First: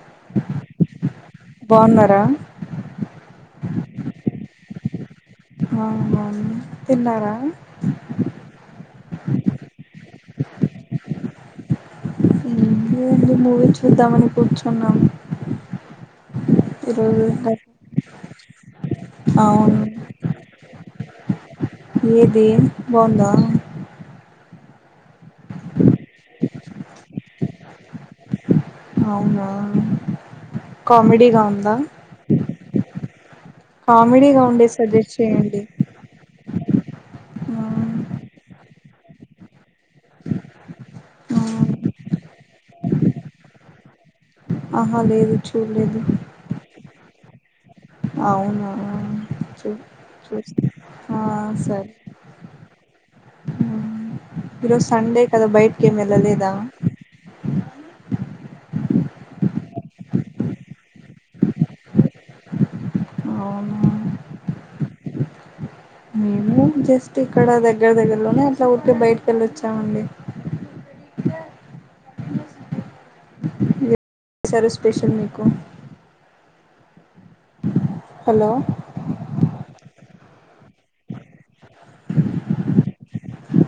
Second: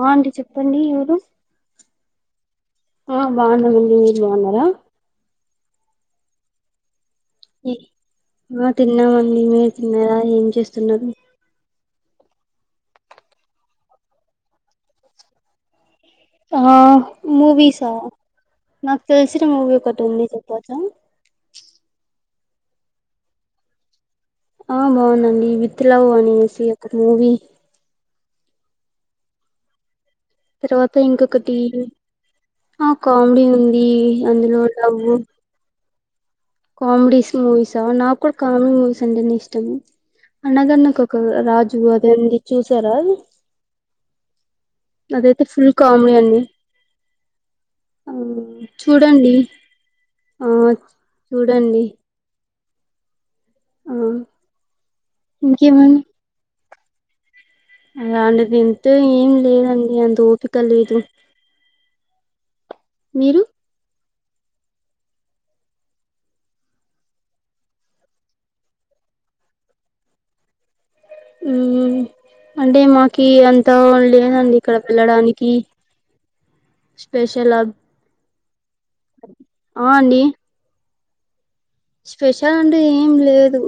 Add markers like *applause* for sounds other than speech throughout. ఓ aunty చెప్పండి ఎవరు బాగున్నారా ఆ బావున్నాం అండి మీరు బావున్నారా అవునవును *inaudible* ఆ తిన్నాం అండి మీరు తిన్నారా ఏం చేస్తున్నారు ఊహు మూవీ చూద్దామని కూర్చున్నాం ఆ ఈరోజు మూవీసా నాకు తెలిసిన మూవీ అవును ఒకటి ఉంది చెప్పొచ్చా దేన్ బావుందా ఆ బావుందండి విత్ లవ్ అనేసి ఒక మూవీ అవునా తర్వాత కామెడీగా ఇంకొకటి ఉందా ఆ కామెడీ ఉందీ కామెడీగా అందులో ఉండే లవ్ సజెస్ట్ చేయండి కామిడీస్ ఆ, మూవీసా నాకు కూడా కామిడీ మూ సంటేనే ఇష్టం అనగనగ ఒక ఆ, రాజు అదేంది చూసారా అది ఆహా లేదు అదయితే ఫుల్ చూడలేదు కామెడీ అండి ఆ అవునా చూడండి చూ ఆ చూస్తా చూడండి ఆ ఈ రోజు సండే కదా బయటికి ఏం వెళ్ళలేదా ఇగ అండి తింటే ఏం లేదండి అంత ఓపిక లేదు మీరు అవునా మేము జస్ట్ ఇక్కడ దగ్గర దగ్గరలోనే అట్లా ఉర్కె బయటకెళ్ళొచ్చామండి ఉమ్ అంటే మాకి అంతా ఉ లేనండి చేశారు ఇక్కడ స్పెషల్ మీకు పిళ్లడానికి స్పెషల్ ఆబ్ హలో ఆ అండి స్పెషల్ అంటే ఏం లేదు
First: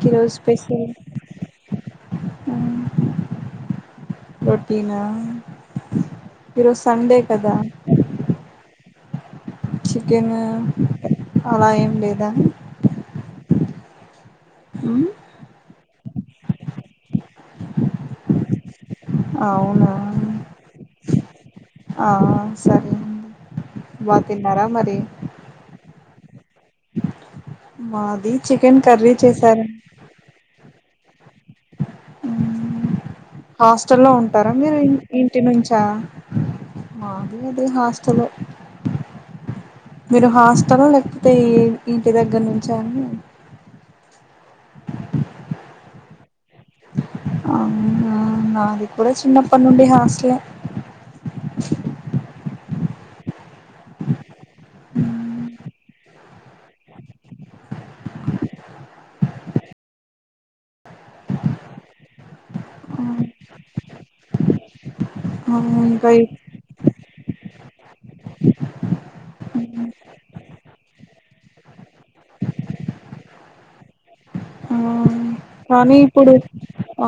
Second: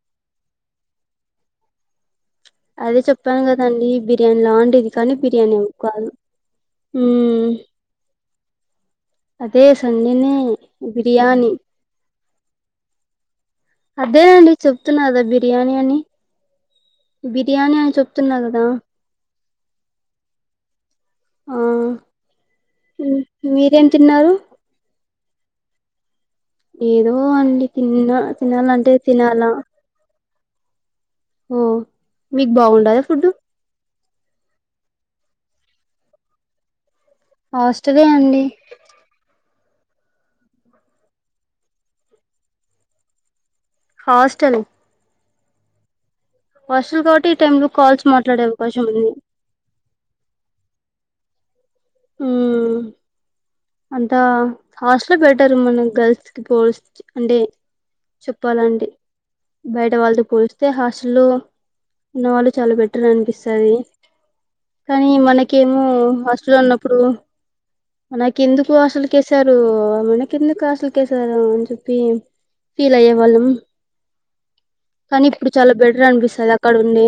కి రోజు స్పెషల్ అదే చెప్పాను కదండి బిర్యానీ లా ఉండేది రొటీనా కానీ బిర్యానీ కాదు ఈరోజు సండే ఊమ్ కదా అదే సండే నే చికెన్ బిర్యాణి దా అదే అండి చెప్తున్నాగదా బిర్యానీ అని బిర్యానీ అని చెప్తున్నా కదా అవునా ఆ ఆ సరే మీరేం బా తిన్నారు తిన్నారా మరి ఏదో అండి తిన్న మాది చికెన్ తినాలంటే కర్రీ తినాలా చేశారు *inaudible* ఆ మీక్ బాగుండదా ఫుడ్ చల్లో ఉంటారా మీరు ఇం ఇంటి నుంచా మాది ఏదో హాస్టలే మీరు హాస్టల్లో లేకపోతే ఈ ఇంటి దగ్గర నుంచ అండి హాస్టల్ హాస్టల్ కాబట్టి ఈ టైమ్ లో కాల్స్ అవును మాట్లాడే ఉ అవకాశం నాది ఉంది కూడా చిన్నప్పటి నుండి హాస్టల్ ఏ *inaudible* ఊమ్ అంతా హాస్టల్ బెటర్ మన గర్ల్స్ కి పోచ్ అంటే చెప్పాలంటే బయట వాళ్ళతో పోలిస్తే హాస్టల్లో ఉన్నవాళ్ళు చాలా బెటర్ అనిపిస్తది కానీ ఆ, మనకేమో ఇంకా ఇ హాస్టల్లో ఉన్నప్పుడు మన ఎందుకు హాసల్ కెసారు మనక ఎందుకు ఆసల్ ఓకే సార్ అని చెప్పి ఫీల్ అయ్యే వాళ్ళం ఆ కానీ ఇప్పుడు చాలా కానీ బెటర్ ఇప్పుడు అనిపిస్తది అక్కడ ఉండి ఆ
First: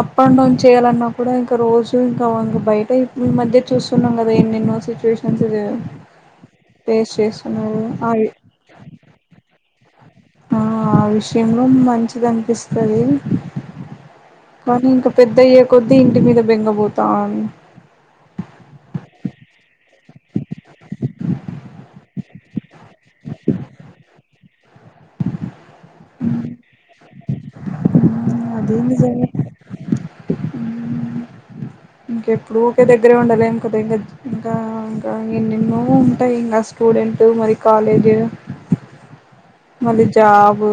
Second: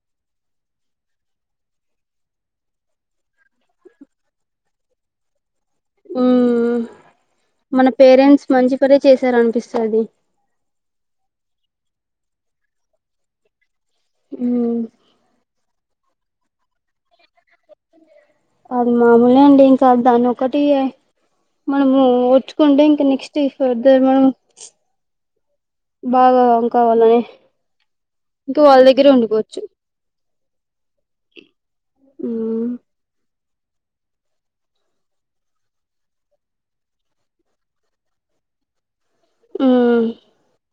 అప్ అండ్ డౌన్ చేయాలన్నా కూడా ఇంకా రోజు *unintelligible* బయటే ఈ మధ్య చూస్తున్నాం కదా ఎన్నెన్నో సిచ్యువేషన్స్ ఇ ఉ మన అవి పేరెంట్స్ మంచి పనే చేశారు అనిపిస్తుంది చది ఆ ఆ విషయంలో మంచిది అనిపిస్తాది ఉమ్ కాని ఇంకా పెద్దయ్యే కొద్ది ఇంటి మీద బెంగబోతాంది అది మామూలే అండి ఇంకా దాన్ని ఒకటి మనము వొరుచుకుంటే ఇంకా నెక్స్ట్ ఫర్దర్ మనం బాగా కావాలని ఇంకా అది వాళ్ళ దగ్గరే నిజమే ఉండిపోవచ్చు ఉం. ఇంకెప్పుడు ఉమ్ ఒకేదగ్గరే ఉండాలేము ఒక ఇంకా ఇంకా ఇంకా ఎన్నెన్నో ఉంటాయి ఇంకా స్టూడెంట్ మరి కాలేజ్ మళ్ళీ ఉమ్ జాబ్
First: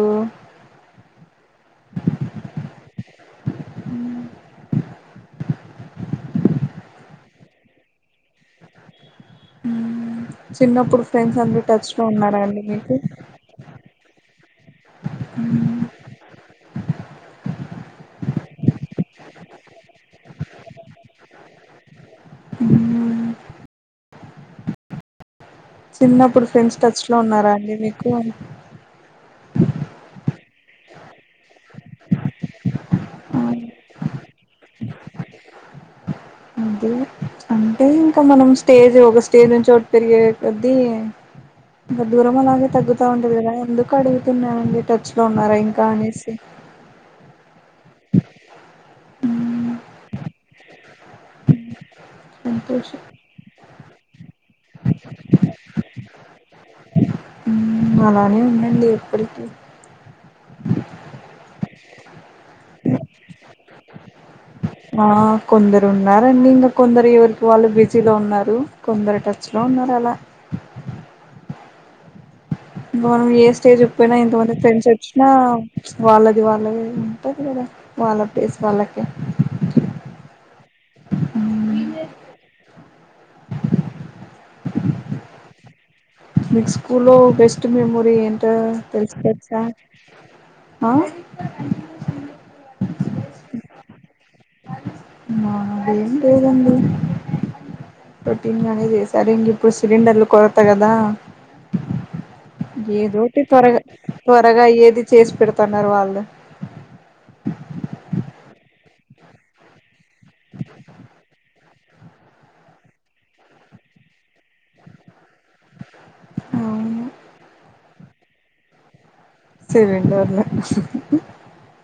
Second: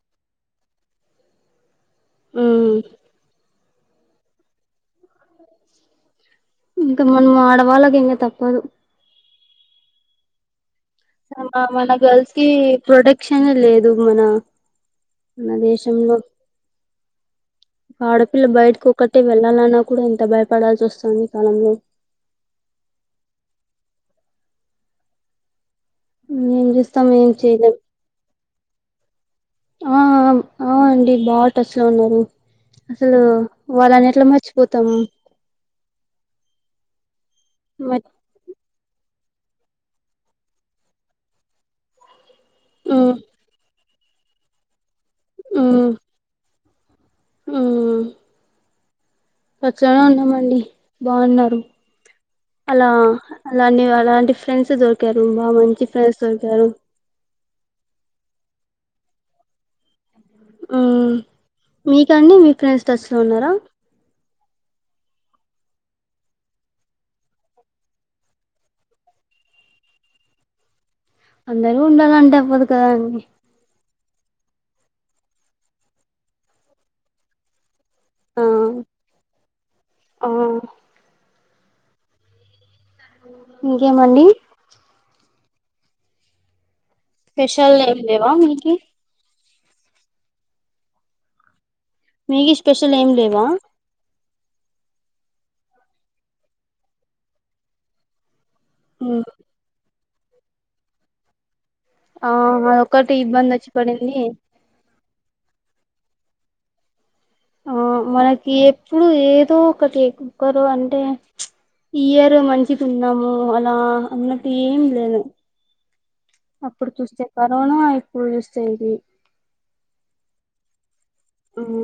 మ్మ్ ఉ ఇంకా మనం ఆడవాళ్ళకి ఇంకా తప్పదు ఉచ్ మనం మన గర్ల్స్ కి మీకు ప్రొటెక్షన్ లేదు మన మన దేశంలో ఆడపిల్ల బయటకి ఒక్కటే వెళ్ళాలన్నా కూడా ఎంత భయపడాల్సి వస్తుందొ ఈ కాలంలో మ్మ్ చిన్నప్పుడు ఏం ఫ్రెండ్స్ టచ్ చేస్తాం లో ఏం ఉన్నారా చేయలేం అండి మీకు ఆ అవును ఆ అండి బాగ టచ్ లో ఉన్నారు అసలు వాళ్ళన్ని ఎట్లా మర్చిపోతాము వద్దు అంటే మ ఇంకా మనం స్టేజ్ ఒక స్టేజ్ నుంచి ఒకటి పెరిగే కొద్దీ ఇంకా దూరం మనే *unintelligible* తగ్గుతా మ్మ్ ఉంది కదా అందుకు కడగు తున్నారు *unintelligible* మచ్చుగా ఉన్నారా ఇంకా మ్మ్ అనేసి చాల ఉన్నామండి బాగున్నారు అలా సంతోషం అలానే వార్ అలాంటి ఫ్రెండ్స్ దొరికారు బాగా మంచి ఫ్రెండ్స్ దొరికారు. అలానే ఉందండి ఎప్పటికి మీకండి మీ ఫ్రెండ్స్ టచ్ లొ ఉన్నారా ఆ కొందరు ఉన్నారండి ఇంకా కొందరు ఎవరికి వాళ్ళు బిజీలో ఉన్నారు. కొందరు టచ్ లో ఉన్నారు అలా అందరు ఉండాలంటే అవ్వదు కదా అండి మనం ఏ స్టేజ్ పోయినా ఎంతమంది ఫ్రెండ్స్ వచ్చినా వాళ్ళది వాళ్ళదే ఉంటాది కదా వాళ్ళ ఆ ఫేస్ వాళ్ళకే ఆ ఇంకేం అండి మిక్స్ స్కూల్ లో బెస్ట్ స్పెషల్ ఏం మెమోరీ లేవా ఎంటొ మీకి తెలుసు పొ సా ఆ మీగీ స్పెషల్ ఏం లేవా హా అదేం లేదండి తినడానికి ఉమ్, చేశారు ఇంకెప్పు సిలిండర్లు కొరత కదా ఆ అదొక్కటి ఏదోటి ఇబ్బంది వచ్చి త్వరగా పడింది త్వరగా ఏది చేసి పెడుతున్నారు వాళ్ళు ఓ మనకి ఎప్పుడు ఏదో ఒకటి ఒక్కరు అంటే ఇయర్ మంచి ఉన్నాము అలా అన్నట్టు ఏం లేదు అప్పుడు అవును చూస్తే కరోనా ఇ ఇప్పుడు చూస్తే ఇది సిలిండర్లు ఉహూ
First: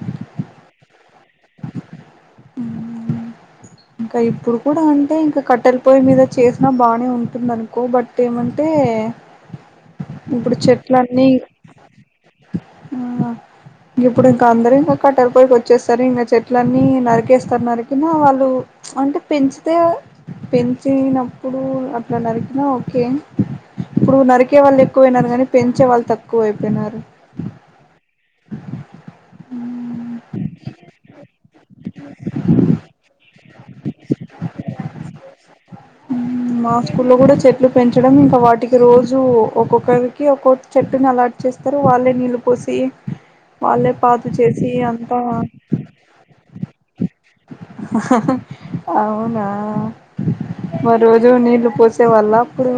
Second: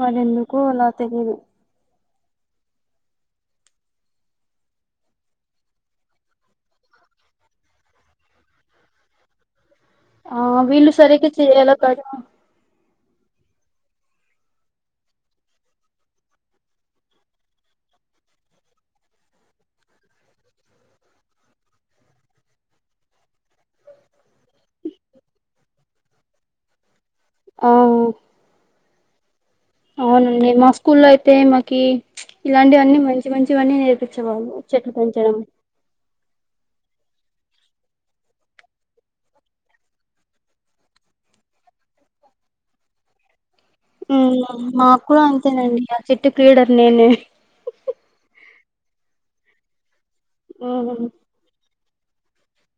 మరి ఎందుకో అలా తెలియదు ఉ ఇంకా ఇప్పుడు కూడా అంటే ఇంకా కట్టెల పొయ మీద చేసినా బానే ఉంటుంది అనుకో బట్ ఏమంటే ఆ ఇప్పుడు వీళ్ళు చెట్లన్నీ సరిగా చేయాల కదా ఆ ఇంక ఇప్పుడు ఇంకా అందరుూ ఇంకా కట్టెల పోయికి వచ్చేస్తారు ఇంకా చెట్లన్నీ నరికేస్తారు నరికినా వాళ్ళు అంటే పెంచితే పెంచినప్పుడు అట్లా నరికినా ఓకే ఇప్పుడు నరికే వాళ్ళు ఎక్కువయినారు కానీ పెంచే వాళ్ళు తక్కువ అయిపోయినారు ఆ అవునండి మా స్కూల్ లో అయితే మాకి ఇలాంటివన్నీ మ మంచి మంచివన్నీ నేర్పించే వాళ్ళు చెట్లు పెంచడం లో కూడా చెట్లు పెంచడం ఇంకా వాటికి రోజు ఒక్కొక్కరికి ఒక్కొక్క చెట్టుని అలా ఇచ్చి చేస్తారు వాళ్ళే నీళ్ళు పోసి వాళ్ళే హు పాతు చేసి మాకు అంతా కూడా అంతేనండి ఆ చెట్టు క్రీడర్ నేనే అవునా మరి మ్మ్ రోజు నీళ్లు పోసి పొసే వాళ్ళ అప్పుడు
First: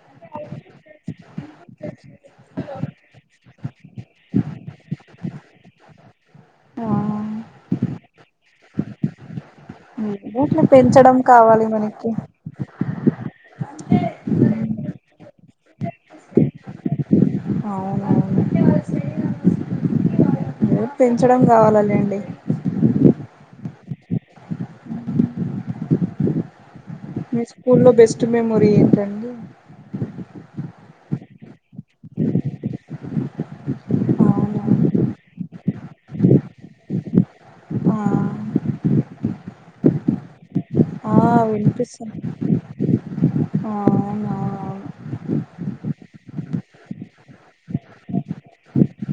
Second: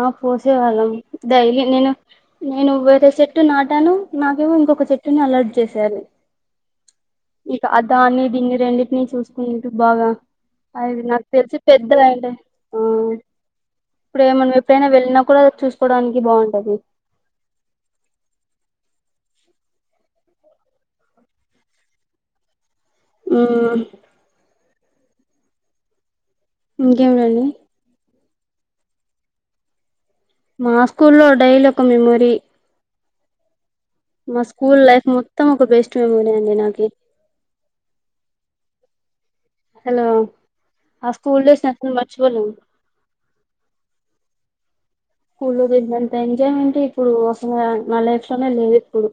ఆ పోసేవాళ్ళం డైలీ నేను నేను వేరే చెట్టు నాటాను నాకేమో ఇంకొక చెట్టుని అలర్ట్ చేసారు ఆ ఇక అ దాన్ని దీని రెండింటినీ చూసుకుంటూ బాగా ఏదో అట్లా అది పెంచడం నాకు తెలిసి కావాలి మనకి పెద్దదాగాయే ఉంటా అయితే మనం ఎప్పుడైనా వెళ్ళిన కూడ చసుకోడానికి బాగుంటది అవునవును పెంచడం కావాలలేండి ఊ మీ ఇంకేమిటండి స్కూల్లో బెస్ట్ మెమొరీ ఏంటండి మా స్కూల్లో డైలీ ఒక మెమొరీ మా అవునా స్కూల్ లైఫ్ మొత్తం ఒక బెస్ట్ మెమోరీ అండి నాకి ఆ హలో ఆ వినిపిస్త అవునువునువును స్కూ లో చేసినంత ఎంజాయ్మెంట్ ఇప్పుడు అస మా లైఫ్ లోనే లేదు ఇప్పుడు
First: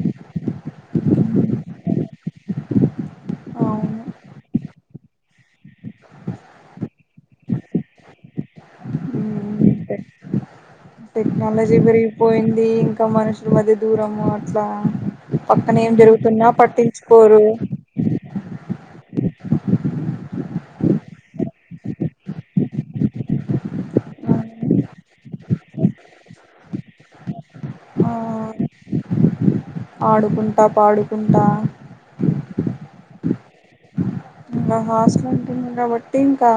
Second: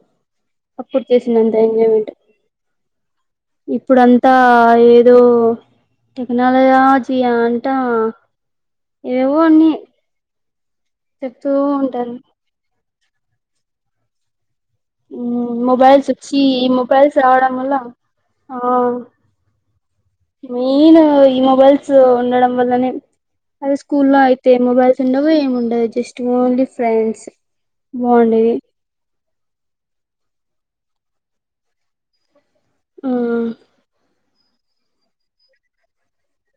అప్పుడు చేసినంత ఎంజాయ్మెంట్ అవును ఇప్పుడంతా ఏదో టెక్నాలజీ అంట ఏవో అన్ని ఉమ్ చెప్తూ టెక్నాలజీ ఉంటారు పెరిగిపోయింది మనుష మధ దూర అ అట్లా పక్కన ఏం మొబైల్స్ వచ్చి జరుగుతున్నా ఈ మొబైల్స్ పట్టించుకోరు రావడం వల్ల ఆ మెయిన్ ఈ మొబైల్స్ ఉండడం వల్లనే అదే స్కూ లో అయితే మొబైల్స్ ఉండవు ఏమి ఉండదు జస్ట్ ఓన్లీ ఫ్రెండ్స్ ఆ బాగుండేది ఆడుకుంటా పాడుకుంటా ఉమ్ ఇంకా హాస్టల్ ఉంటుంది కాబట్టి ఇంకా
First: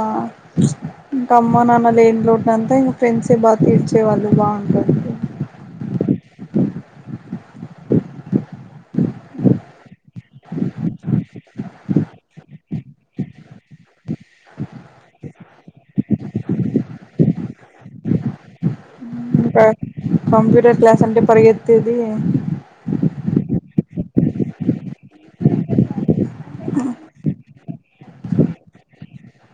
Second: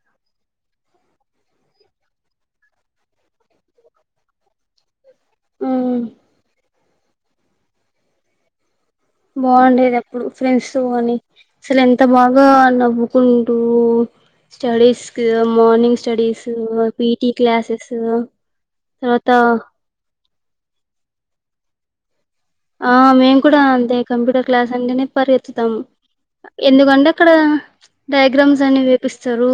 ఇంకా అమ్మ నాన్న లేంలోంతా ఇంకా ఫ్రెండ్సే బాగా తీర్చేవాళ్ళు బాగుంటురు ఉమ్ బాగుండేది అప్పుడు ఫ్రెండ్స్ త అని అసలు ఎంత బాగా నవ్వుకుంటూ స్టడీస్ క మార్నింగ్ స్టడీస్ పిటి క్లాసెస్ తర్వాత కంప్యూటర్ క్లాస్ అంటే పరి తది ఆ మేము కూడా అంతే కంప్యూటర్ క్లాస్ అంటేనే పరిగెత్తుతాము ఎందుకుండి అక్కడ డయాగ్రామ్స్ అన్ని వేపిస్తారు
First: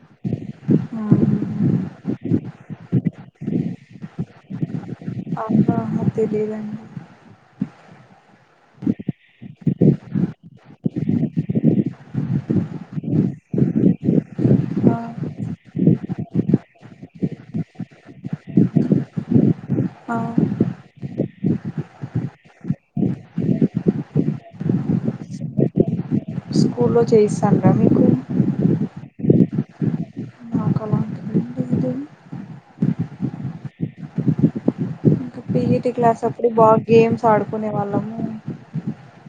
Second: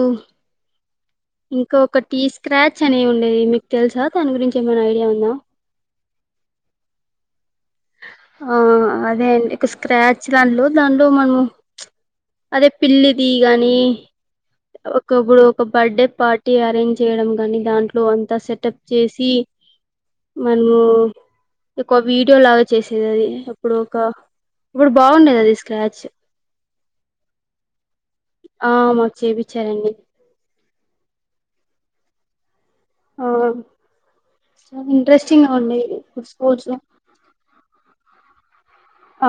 ఇంకా ఒకటి స్క్రాచ్ అనే ఉండేది మీకు తెలుసా దాని గురించి ఏమైనా ఐడియా ఉందాం ఆహా తెలియదండి ఆ అదే అండి ఒక స్క్రాచ్ దాంట్లో దాంట్లో మనము అదే పిల్లిది గాని ఆ ఒకప్పుడు ఒక బర్త్డే పార్టీ అరేంజ్ చేయడం కాని దాంట్లో అంతా సెటప్ చేసి ఆ మనము ఒక వీడియో లాగా చేసేది అది అప్పుడు ఒక ఇప్పుడు బాగుండేది అది స్క్రాచ్ స్కూ లో చేయిస్తారు మి ఆ మచ్చవి చా రండి మాకు అలాంటిదేం లేదు ఆ చ ఇంట్రెస్ట్ ఇ పిఈటి క్లాస్ అప్పుడే బాగా గేమ్స్ ఆడుకునే వాళ్ళము ఆ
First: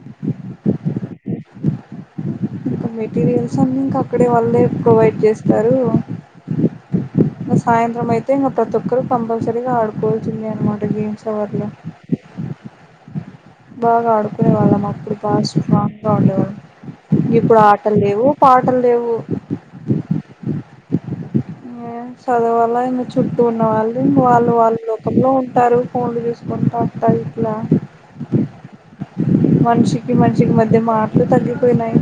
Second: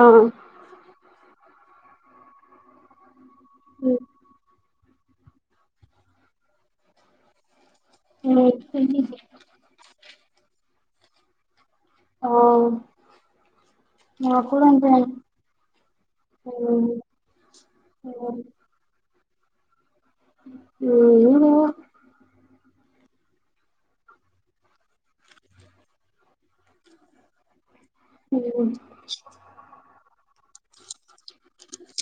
మటీరియల్స్ సన్నింగ్ కక్కడే వాళ్ళే ప్రొవైడ్ చేస్తారు ఆ సాయంత్రం అయితే ఇంకా ప్రతి ఒక్కరు కంపల్సరీగా ఆడుకో చిన్న అనమాట గేమ్స్ వర్లో ఓ బాగా ఆడుకునే వాళ్ళం అప్పుడు బాగా స్ట్రాంగ్ గా ఉండేవాళ్ళం ఇప్పుడు ఆటలు లేవు పాటలు లేవు ఉమ్ మరి చుట్టూ ఉన్న వాళ్ళు వాళ్ళు వాళ్ళు లోకంలో ఉంటారు ఫోన్లు తీసుకుంటారు ఇట్లా ఉమ్ థింగ్ మధ్య మార్ తగ్గిపోయినాయి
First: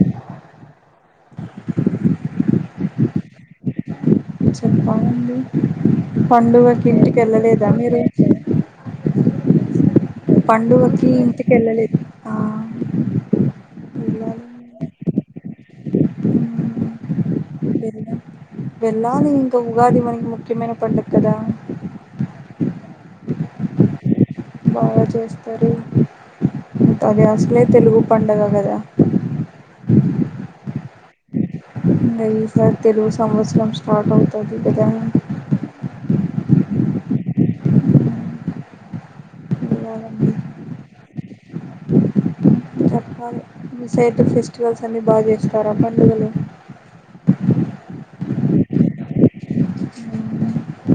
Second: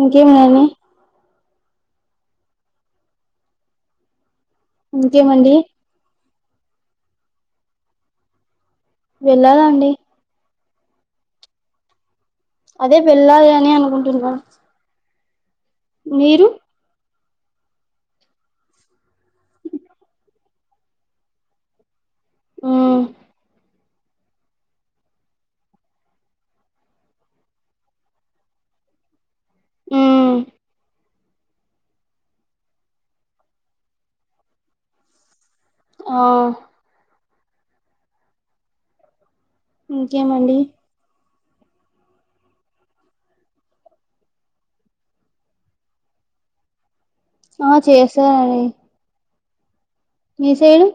ఇంకేం గని చెప్పాలండి ఇంకేమండి పండుగకి ఇంటికి వెళ్ళలేదా మీరే వెల్లాల అండి పండుగకి ఇంటికిెళ్ళలే అదే వెళ్ళాలి అని అనుకుంటున్నా వెళ్ళాలి మీరు ఉమ్, వెళ్ళాం వెళ్ళాలి ఇంకా ఉగాది మనకి ముఖ్యమైన పండుగ కదా ఉమ్ బాగా చేస్తారు అది అసలే తెలుగు పండుగ కదా మ్మ్ ఇంగ ఈ సారీ తెలుగు సంవత్సరం స్టార్ట్ అవుతది కదా ఔ వెళ్ళాలండి ఇంకేమండి మిసైడ్ ఫెస్టివల్స్ అన్ని బాగా చేస్తారా పండుగలు ఆ చేస్తారడి మీ సైడు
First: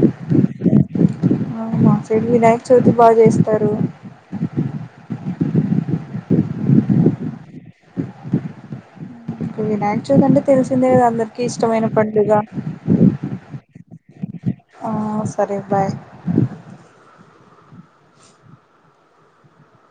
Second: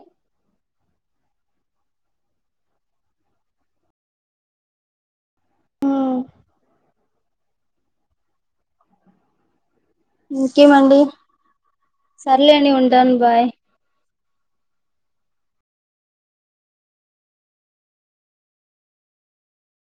మాసైడ్ వినాయక చవితి బాగా చేస్తారు ఉం ఇప్పుడు వినాయక చవితి అంటే తెలిసిందే ఇంకేమండి అందరికిీ ఇష్టమైన పండుగ సర్లేండి ఉంటాను బాయ్ ఆ సరే బాయ్